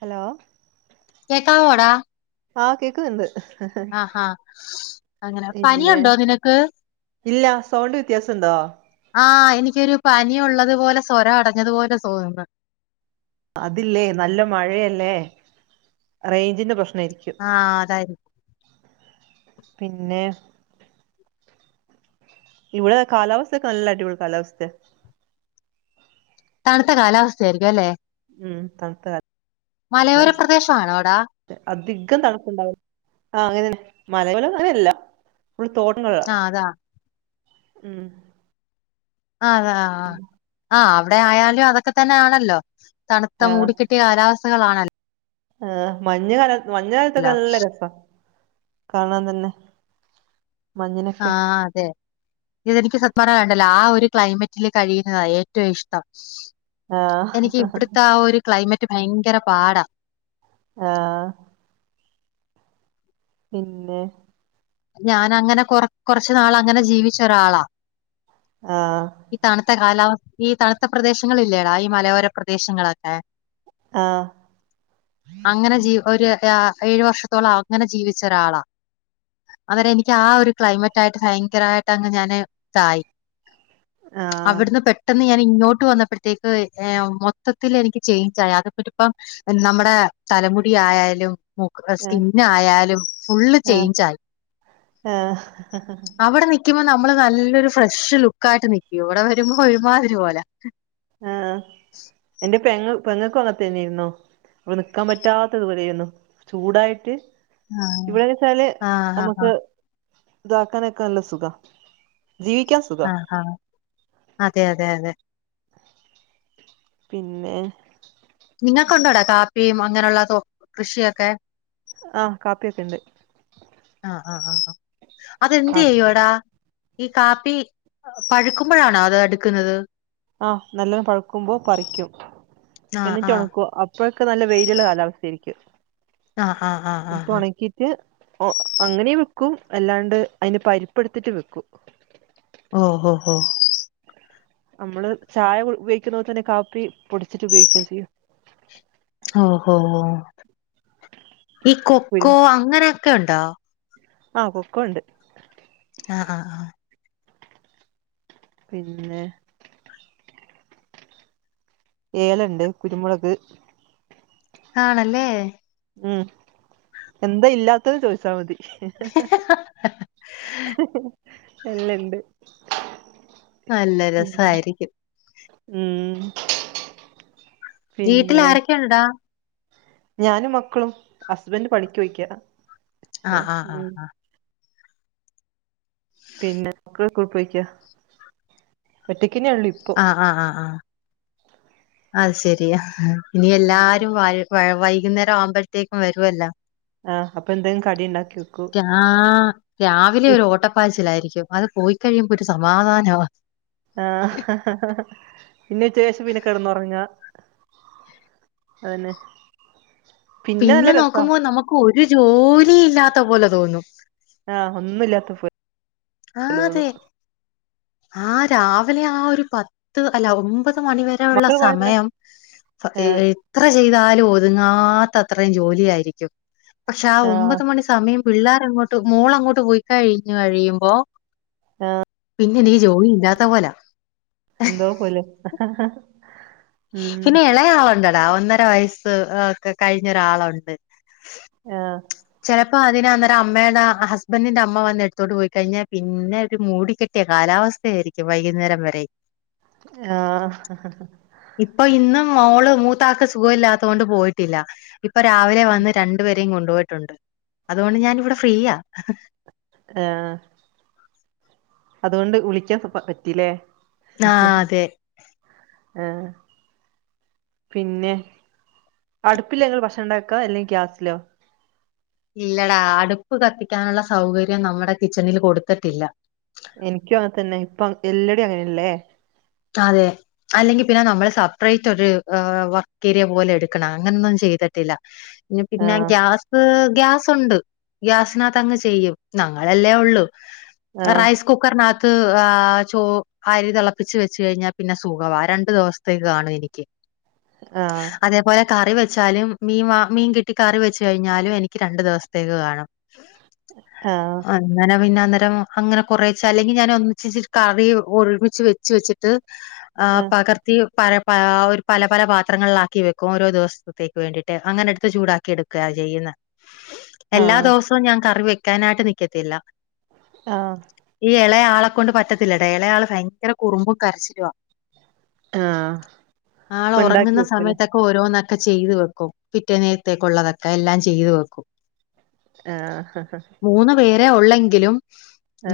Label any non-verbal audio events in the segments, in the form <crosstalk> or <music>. Hello കേക്കാവോടാ? ആഹ്, കേക്കുന്നുണ്ട്. ആ ആഹ് അങ്ങനെ പിന്നെ പനിയുണ്ടോ നിനക്ക്? ഇല്ല, സൗണ്ട് വ്യത്യാസണ്ടോ? ആഹ് എനിക്കൊരു പനി ഉള്ളത് പോലെ സ്വരം അടഞ്ഞതുപോലെ തോന്നുന്നു. അതില്ലേ നല്ല മഴയല്ലേ, റേഞ്ചിന്റെ പ്രശ്നായിരിക്കും. ആഹ് അതായിരി പിന്നെ? ഇവടെ കാലാവസ്ഥയക്കെ നല്ലടിപൊളി കാലാവസ്ഥയാ. തണുത്ത കാലാവസ്ഥയായിരിക്കും അല്ലെ? ഉം തണുത്ത മലയോര പ്രദേഷാണോടാ? അധികം തടസ്സണ്ടാവൂല ആ അങ്ങനെന്നെ മലയൊര അങ്ങനെയല്ല. ഫുള്ള് തോട്ടങ്ങളാ ആഹ് അതാ ഉം. ആഹ് അത ആഹ് ആഹ് ആ അവടെ ആയാലും അതൊക്കെ തന്നെ ആണല്ലോ തണുത്ത മൂടിക്കെട്ടി ടിയ കാലാവസ്ഥകളാആണല്ലേ. ഏഹ് മഞ്ഞ് കാല മഞ്ഞുകാലത്തൊക്കെ നല്ല രസാ കാണാൻ തന്നെ. മഞ്ഞിനൊക്കെ ആഹ് അതെ. ഇതെനിക്ക് സത്യ പറഞണ്ടല്ലോ ആ ഒരു ക്ലൈമറ്റില് കഴിയുന്നതാ ഏറ്റവും ഇഷ്ടം. ആഹ് എനിക്ക് ഇവിടത്തെ ആ ഒരു ക്ലൈമറ്റ് ഭയങ്കര പാടാ. ആഹ്. പിന്നെ. ഞാനങ്ങനെ കൊറ കൊറച്ച് നാള് അങ്ങനെ ജീവിച്ച ഒരാളാ. ആഹ് ഈ തണുത്ത കാലാവസ്ഥ ഈ തണുത്ത പ്രദേശങ്ങള ഇല്ലേടാ ഈ മലയോര പ്രദേശങ്ങളൊക്കെ? ആഹ് അങ്ങനെ ജീ ഒരുരാ ഏഴു വർഷത്തോളം അങ്ങനെ ജീവിച്ച ഒരാളാ. അങ്ങനെ എനിക്ക് ആഹ് ഒരു ക്ലൈമറ്റയിട്ട് ഭയങ്കരായിട്ട് അങ്ങ് ഞാന് തായി. ആഹ് അവിടുന്ന് പെ പെട്ടെന്ന് ഞാൻ ഇങ്ങോട്ട് വന്നപ്പോഴത്തേക്ക് ഏഹ് മൊത്തത്തിൽ എനിക്ക് ചേയ്ഞ്ചായി അത്പ്പപ്പം നമ്മുടെ തലമുടിയാലും. <unintelligible> ആഹ് സ്കിൻ ആയാലും ഫുള്ള് ആഹ് ചേഞ്ച് ആയി. ആഹ് അവിടെ നിക്കുമ്പോ നമ്മള് നല്ലൊരു ഫ്രഷ് ലുക്കായിട്ട് നിക്കും ഇവിടെ വരുമ്പോ ഒരുമാതിരി പോലെ. ആഹ് എന്റെ പെങ്ങ പെങ്ങൾക്കും അങ്ങൻതന്നെയിരുന്നു. വ നിക്കാൻ പറ്റാത്ത ഇതുപോലെയായിരുന്നു ചൂടായിട്ട്. ആഹ് ഇവിടെന്നച്ചാല് ആഹ് ആഹ് നമുക്ക് ഇതാക്കാൻ നൊക്കാ നല്ല സുഖ. ആഹ് ആഹ് അതെ അതെ അതെ. പിന്നെ. നിങ്ങക്കുണ്ടോടാ കാപ്പിയും അങ്ങനെയുള്ള തോ കൃഷിയൊക്കെ. ആഹ് കാപ്പിയൊക്കെണ്ട്. ആഹ് ആഹ് ആഹ് ആഹ് അതെന്ത് ചെയ്യോടാ? ഈ കാപ്പി പഴുക്കുമ്പോഴാണോ അത് എടുക്കുന്നത്? ആഹ് നല്ലോം പഴക്കുമ്പോ പറിക്കും ആ എന്നിട്ട് ആ ഉണക്കുവ അ ഇപ്പോഴൊക്കെ നല്ല വെയിലുള്ള കാലാവസ്ഥയിരിക്കും ആ ആ ആ ആ അപ്പ ആ ഉണക്കി റ്റ് ഒ അങ്ങനെ വെക്കും അല്ലാണ്ട് അയ്ന്റെ പരിപ്പെടുത്തിട്ട് വെക്കും. ഓ ഹൊ ഹൊ നമ്മള് ചായ കു ഉപയോഗിക്കുന്ന പോലെ തന്നെ കാപ്പി പൊടിച്ചിട്ട് ഉപയോഗിക്ക ചെയ്യ. ഓഹോ ഈ കുരു കൊക്കോ അങ്ങനെയൊക്കെണ്ടോ? ആഹ് കൊക്കോണ്ട്. ആഹ് ആഹ് ആഹ് പിന്നെ ഏലണ്ട് കുരുമുളക് ആണല്ലേ ഉം എന്താ ഇല്ലാത്തഹ് ചോയ്ച്ചാമതി എല്ലണ്ട് നല്ല രസായിരിക്കും ഉം വീട്ടിൽ പിന്നെ ആരൊക്കെണ്ടാ ഞാനും മക്കളും ഹസ്ബൻഡ് പണിക്കോയ്ക്ക ആഹ് ആഹ് ആഹ് ആഹ് പിന്ന ക്കുള്ക്ക്‌ പെയ്ക ഒറ്റക്ക്ന്നെള്ള് പ്പൊ ആഹ് ആഹ് ആഹ് അഹ് ശെരിയ ഇനി ഉം എല്ലാരും വഴ് വൈ വൈകുന്നേര ആവുമ്പഴത്തേക്കും വരുവല്ലോ ആഹ് അപ്പൊ എന്തെങ്കിലും കടി ഉണ്ടാക്കി വെക്കൂ രാ രാവിലെ ഒരു ഓട്ട പ്പാച്ചിലായിരിക്കും അത് പോയി കഴിയുമ്പോ ഒരു സമാധാനവ ആഹ് പിന്നെച്ചക്ക്ശേഷം പിന്നെ കിടന്ന് ഒറങ്ങാ അഹ് ന്നെ പിന്നെ നോക്കുമ്പോ നമുക്ക് ഒരു ജോലി ഇല്ലാത്ത പോലെ തോന്നും ആഹ് ഒന്നുല്ലാതെ ഫോ ആഹ് അതെ ആഹ് രാവിലെ ആഹ് ഒരു പത്ത് അല്ല ഒമ്പത് മണിവരെ നുള്ള മക്കള് പോയന്നെ സമയം പത് ഇ ആഹ് എത്ര ചെയ്താലും ഒതുങ്ങാത്ത അത്ര ജോലിയായിരിക്കും. പക്ഷെ ആ ആഹ് ഒമ്പത് മണിസ മയം പിള്ളേർ അങ്ങോട്ട് മോൾങ്ങോട്ട് പോയി കഴിഞ്ഞു കഴിയുമ്പോ, ആഹ പിന്നെ നി ജോലി ഇല്ലാത്ത പോല. എന്തോ പോലെ. ഉം പിന്നെ ഇളയാളുണ്ട്ടാ. ഒന്നര വയസ്സ്ക്കെ കഴിഞ്ഞൊരാളണ്ട്. ആഹ ചിലപ്പോ അതിന് അന്നേരം അമ്മയുടെ ഹസ്ബന്റിന്റെ അമ്മ വന്ന് എടുത്തോണ്ട് പോയി കഴിഞ്ഞാൽ പിന്നെ ഒരു മൂടി കെ ത്യ കാലാവസ്ഥാരിക്കും വൈകുന്നേരം വരെ. ആഹ ഇപ്പൊ ഇന്ന് മോള് മൂത്താക്ക് സുഖ ഇല്ലാത്തോണ്ട് പോയിട്ടില്ല. ഇപ്പൊ രാവിലെ വന്ന് രണ്ട്, രണ്ടു പേരെ കൊണ്ടുപോയിട്ടുണ്ട്. അതോണ്ട് ഞാനവിടെ ഫ്രീയാ. ആഹ അതോണ്ട് വുളിക്ക സ പ പറ്റില്ലേ. ആ അതെ ആഹ്. പിന്നെ അടുപ്പില് ങ്ങ ഭക്ഷണംണ്ടാക്കാ? അല്ലങ്കി ഗ്യാസിലോ? ഇല്ലടാ, അടുപ്പ് കത്തിക്കാനുള്ള സൗകര്യം നമ്മുടെ കിച്ചണില് കൊടുത്തിട്ടില്ല. എനിക്കും അങ്ങന തന്നെ. ഇപ്പം എല്ലടെ അങ്ങനെല്ലേ. അതെ. അല്ലെങ്കി പിന്നെ നമ്മള് സപ്പറേറ്റ് ഒരു വർക് ഏരിയ പോലെ എടുക്കണം, അങ്ങനൊന്നും ചെയ്തിട്ടില്ല. ഇഞ്ഞി പിന്നെ ആഹ് ഗ്യാസ് ഗ്യാസ്ണ്ട് ഗ്യാസിനത്തങ്ങ് ചെയ്യും. ഞങ്ങളല്ലേ ഉള്ളൂ. ആഹ് റൈസ് കുക്കറിനത്ത് ചോ അരി തെളപ്പിച്ച് വെ ച്ച കയ്ഞ്ഞ പിന്നെ സുഖവാ. രണ്ടു ദിവസത്തേക്ക് കാണു എനിക്ക്. ആഹ. അതേപോലെ കറി വെച്ചാലും, മീൻ വ മീൻ കിട്ടി കറി വെച്ച് കഴിഞ്ഞാലും, എനിക്ക് രണ്ട് ദിവസത്തേക്ക് കാണും. ആഹ അങ്ങനെ പിന്നെ അന്നരം, അങ്ങനെ കുറേച്ച അല്ലെങ്കി ഞാന് ഒന്നിച്ചച്ചിട്ട് കറി ഒരുമിച്ച് വെച്ച് വെച്ചി ട്ട് ആ ആഹ് പകർത്തി പ പ ഒരു പല പല പാത്രങ്ങളിലാക്കി വെക്കും. ഓരോ ദിവസ ത്തേക്ക് വേണ്ടിട്ട്. അങ്ങനെ എടുത്ത് ചൂടാക്കി എടുക്കുകയാ ചെയ്യുന്നെ. എല്ലാ ആഹ് ദിവസവും ഞാൻ കറി വെക്കാനായിട്ട് നിക്കത്തില്ല. ആഹ ഈ ഇളയാളെ കൊണ്ട് പറ്റത്തില്ലടാ. ഇളയാള് ഭയങ്കര കുറുമ്പും കരച്ചിലുവാ. ആഹ് ഇപ്പൊ ഇണ്ടാക്കി ആളൊറങ്ങുന്ന വെക്കൂല്ലേ സമയത്തെ ക്ക് ഓരോന്നൊക്കെ ചെയ്തു വെക്കും. പിറ്റെ നേരത്തേക്കുള്ള തൊക്കെ എല്ലാം ചെയ്തു വെക്കും. ആഹ ഹ മൂന്ന് പേരെ ഉള്ളെങ്കിലും,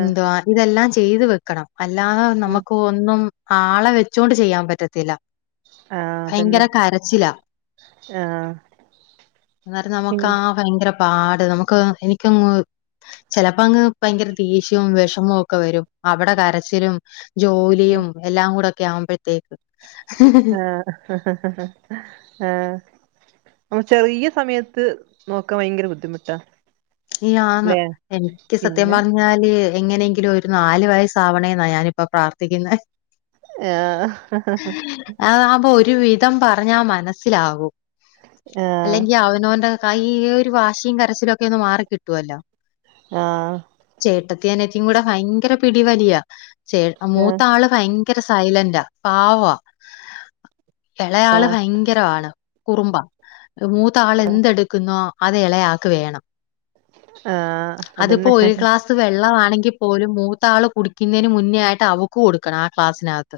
ആഹ് ഇതെല്ലാം ചെയ്ത് വെക്കണം. അല്ലാതെ ആഹ് നമുക്ക് ഒ ന്നും ആളെ വെച്ചോണ്ട് ചെയ്യാൻ പറ്റത്തില്ല. ആ അതന്നെ ഭയങ്കര കരച്ചിലാ. ആ. അന്നേരം നമുക്ക് ആ ഭയങ്കര പാട്. നമുക്ക് എനിക്കങ്ങ്, ചെലപ്പങ്ങ് ഭയങ്കര ദേഷ്യവും വിഷമവും ഒക്കെ വരും. അവിടെ കരച്ചിലും, ജോലിയും എല്ലാം കൂടെ ഒക്കെ ആവുമ്പഴത്തേക്ക്. ആ അഹഹഹഹ ആഹ്. നമ്മ ചെറിയ സമയത്ത് നോക്കാൻ ഭയങ്കര ബുദ്ധിമുട്ടാ. ഇ ആന്ന് ല്ലേ എനിക്ക് സത്യം പിന്നെ പറഞ്ഞ ഞാല് എങ്ങനെയെങ്കിലും ഒരു നാല് വയസാവണേന്നാ, ഞാനിപ്പൊ പ്രാർത്ഥിക്കുന്നെ. ആഹ് ആ അമ്പോ ഒരു വി തം പറഞ്ഞാൽ മനസ്സിലാകും. ആഹ് ആഹ് അല്ലെങ്കിൽ അവനോന്റെ കൈ ഒരു വാശിയും കരചിലും ഒക്കെ ഒന്ന് മാറി കിട്ടുവല്ലോ. ആ ചേട്ടത്തി അനിയത്തിയും കൂടെ ഭയങ്കര പിടി വലിയാ ചേ മൂത്ത ആഹ് ആള് - ഭയങ്കര സൈലന്റയാ പാവവ ഇളയാള് ആഹ് ഭയങ്കര- ഭയങ്കരവാണ് കുറുമ്പാ മൂത്താള് എന്തെടുക്കുന്നോ അത് എളയാക്ക് വേണം ആഹ് അതിപ്പോ അതന്നെ ഒരു ഗ്ലാസ്‌ - വെള്ളം ആണെങ്കിൽ പോലും മൂത്താ ആള് കുടിക്കുന്നതിന് മുന്നേ ആയിട്ട് അവക്ക് കൊടുക്കണം ആ ഗ്ലാസ്‌സിനാത്ത്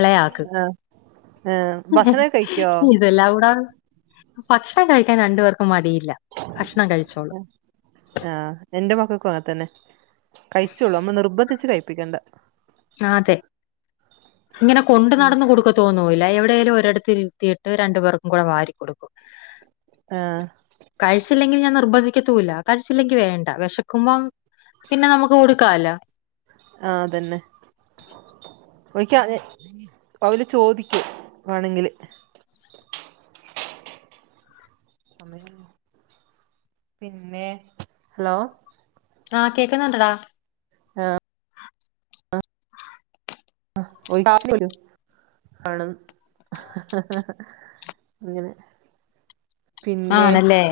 എളയാക്ക് ആഹ് ആഹ് ഭക്ഷണൊക്കെ കഴിക്കോ ഇതെല്ലായുടെ - ഭക്ഷണം കഴിക്കാൻ രണ്ടു പേർക്കും മടിയില്ല ഭക്ഷണം കഴിച്ചോളും ആ എന്റെ മക്കക്കൊ അങ്ങനത്തന്നെ. കഴിചോളും നമ്മ നിർബന്ധിച്ച് കഴപ്പിക്കണ്ട. അതെ ഇങ്ങനെ കൊണ്ട് നടന്ന് കൊടുക്കത്ത്- തോന്നൂല്ല എവിടെയേലും ഒരിടത്തിരുത്തിയിട്ട് രണ്ടുേപേർക്കും കൂടെ വാരി കൊടുക്കും ആഹ് കഴിച്ചില്ലെങ്കിൽ ഞാൻ നിർബന്ധിക്കത്തൂല്ല കഴിച്ചില്ലെങ്കി വേണ്ട വിശക്കുമ്പ - പിന്നെ നമുക്ക് കൊടുക്കാല്ലോ ആ തന്നെ <inaudible> ക്ക അവ <unintelligible> ല് ചോദിക്കു വേണെങ്കില് പിന്നെ ഹലോ ആഹ് കേക്കുന്നുണ്ടടാ ആഹ് <unintelligible> ആണ് ഹ ഹ ഹ അങ്ങനെ പിന്നെ ആണ് ഇല്ലേ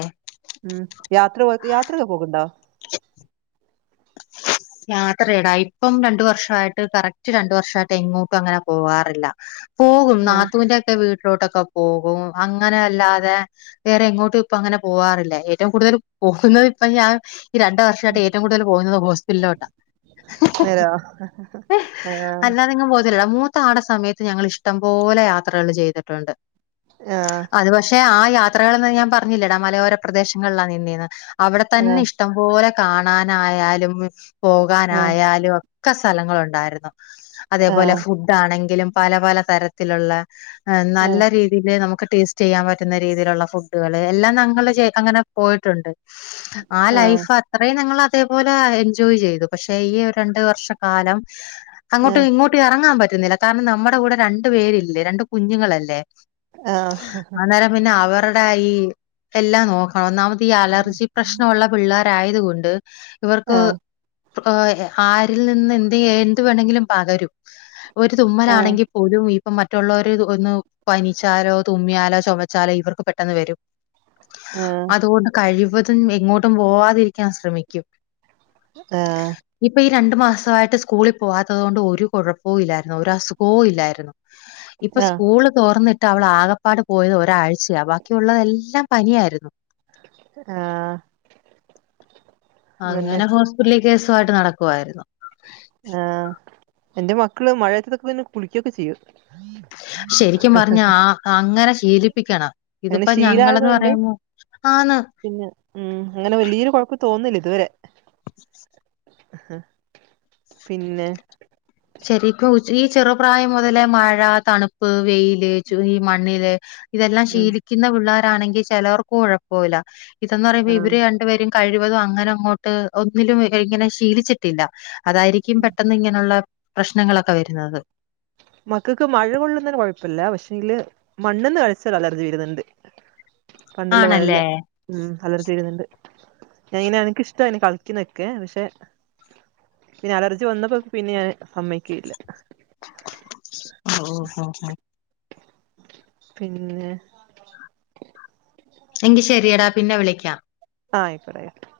ഉം യാത്ര പോ യാത്രൊക്കെ പോകണ്ടോ യാത്രയെടാ ഇപ്പം രണ്ടു വർഷ വായിട്ട് കറക്റ്റ് രണ്ട് വർഷമായിട്ട് എങ്ങോട്ടും അങ്ങനെ പോവാറില്ല പോകും ആഹ് നാത്തൂവിന്റെയൊക്കെ വീട്ടിലോട്ടൊക്കെ പോകും അങ്ങനെ അല്ലാതെ- വേറെ എങ്ങോട്ടും ഇപ്പ അങ്ങനെ പോവാറില്ല ഏറ്റവും കൂടുതല് പോകുന്നത് ഇപ്പ ഞാൻ- ഈ രണ്ട് വർഷമായിട്ട് ഏറ്റവും കൂടുതല് പോകുന്നത് ഹോസ് - യില്ലോട്ട നേരോ ആഹ് അല്ല - എങ്ങും പൊതില്ലടാ മൂത്തയാടെ സമയത്ത് ഞങ്ങള് ഇഷ്ടം പോലെ യാത്രകള് ചെയ്തിട്ടുണ്ട് ആഹ് അത് പക്ഷേ ആ യാത്രകൾയെന്ന് ഞാൻ പറഞ്ഞില്ലെടാ മലയോര പ്രദേശങ്ങളില നിന്നെന്ന് അവിടെ തന്നെ ആഹ് ഇഷ്ട- ഇഷ്ടം പോലെ കാണാനായാലും ആഹ് പോകാനായാലും ഒക്കെ സ്ഥലങ്ങളുണ്ടായിരുന്നു അതേപോലെ ആഹ് ഫുഡാണെങ്കിലും പല പല തരത്തിലുള്ള ആഹ് നല്ല രീതി- രീതിൽ നമുക്ക് ടേസ്റ്റ് ചെയ്യാൻ പറ്റുന്ന രീതിയിലുള്ള ഫുഡുകള് എല്ലാം ഞങ്ങള് അങ്ങനെ പോയിട്ടുണ്ട് ആ ആഹ് ലൈഫ് അത്രയും ഞങ്ങള് അതേപോലെ എൻ - എൻജോയ് ചെയ്തു പക്ഷെ ഈ രണ്ട് വർഷ കാലം ആഹ് അങ്ങോട്ടും ഇങ്ങോട്ടു - ട്ട് എറങ്ങാൻ പറ്റുന്നില്ല കാരണം നമ്മടെ കൂടെ രണ്ടു പേരില്ലേ രണ്ട് കുഞ്ഞുങ്ങളല്ലേ- ആഹ ഹ ഹ ഹ അന്നേരം പിന്നെ അവരുടെ ഈ എല്ലാം നോക്കണം ഒന്നാമത് ഈ അലർജി പ്രശ്നം ഒള്ള - പിള്ളാരായത് കൊണ്ട് ഇവർക്ക്- ആഹ് ആരിൽ നിന്ന് എന്ത് എന്ത് വേണമെങ്കിലും പകരും ഒരു ആഹ് തുമ്മനാണെങ്കി- പോലും ഇപ്പ മറ്റുള്ളവർക്ക് ഒന്ന് പനിച്ചാലോ തുമ്മിയാലോ ചോമച്ചാലോ ഇവർക്ക് പെട്ടെന്ന് വരും ആഹ് അതുകൊണ്ട് കഴിവതും എങ്ങോട്ടും പോവാതിരിക്കാൻ ശ്രമിക്കും ആഹ് ഇനി ഇപ്പൊ ഈ രണ്ടു മാസമായിട്ട് സ്കൂളിൽ പോവാത്തോണ്ട് ഒരു കൊഴപ്പവും ഇല്ലായിരുന്നു ഒരു അസുഖവും ഇല്ലായിരുന്നു ഇപ്പൊ ആഹ് സ്കൂള് തോറന്നിട്ട് അവള് ആകെ - ആകെപ്പാട് പോയത് ഒരാഴ്ചയ ബാക്കിയുള്ളള്ളതെല്ലാം പനിയായിരുന്നു ആഹ് അതന്നെ അങ്ങനെ ഹോസ്പിറ്റലിൽ കേസുമായിട്ട് നടക്കുവായിരുന്നു ആഹ് എന്റെ മക്കള് മഴയത്തതൊക്കെ പിന്നെ കുളിക്കൊക്കെ ചെയ്യും ശരിക്കും പറഞ്ഞാ <unintelligible> അങ്ങനെ ശീലിപ്പിക്കണം അങ്ങനെ ഇതിപ്പോ ശീലായത് ഞങ്ങളന്ന് കൊണ്ട് പറയുമ്പോ ആന്ന് പിന്നെ ഉം അങ്ങനെ വലിയൊരു കൊഴപ്പ തോന്നില്ല ഇതുവരെ <unintelligible> ഹ് പിന്നെ ശെരിക്കു <unintelligible> ഈ ചെറുപ്രായം മുതലേ മഴ തണുപ്പ് വെയില് ചൂ ഈ മണ്ണില് ഇതെല്ലാം ഉം ശീലിക്കുന്ന പിള്ളരാണെങ്കിൽ ചിലവർക്കു കുഴപ്പൊല്ല ഇതെന്ന് പറയുമ്പോ ആഹ് ഇവര് രണ്ടുപേരും കഴിവതും അങ്ങനെ അങ്ങോട്ട് ഒന്നിലും ഇങ്ങനെ ശീലിച്ചിട്ടില്ല അതായിരിക്കും പെട്ടെന്നിങ്ങനുള്ള പ്രശ്നങ്ങളൊക്കെ വരുന്നത് മക്കക്ക് മഴ കൊള്ളുന്നന് കുഴപ്പല്ല പക്ഷെങ്കില് മണ്ണന്ന് കളിച്ചാൽ അലർജി വരുന്നുണ്ട് പണ്ടുള്ള പോലെല്ല ആണല്ലേ? ഉം അലർജി ഇരുന്നുണ്ട് ഇങ്ങനെ അനിക്കിഷ്ടാ കളക്കിന്നൊക്കെ പക്ഷെ പിന്നെലർജി വന്നപ്പോ പിന്നെ ഞാൻ സമ്മയ്ക്കയില്ല ഓ ഹ ഹ പിന്നെ എങ്കി ശരിയടാ പിന്നെ വിളിക്കാം ആ ആയിക്കോട്ടെ <unintelligible>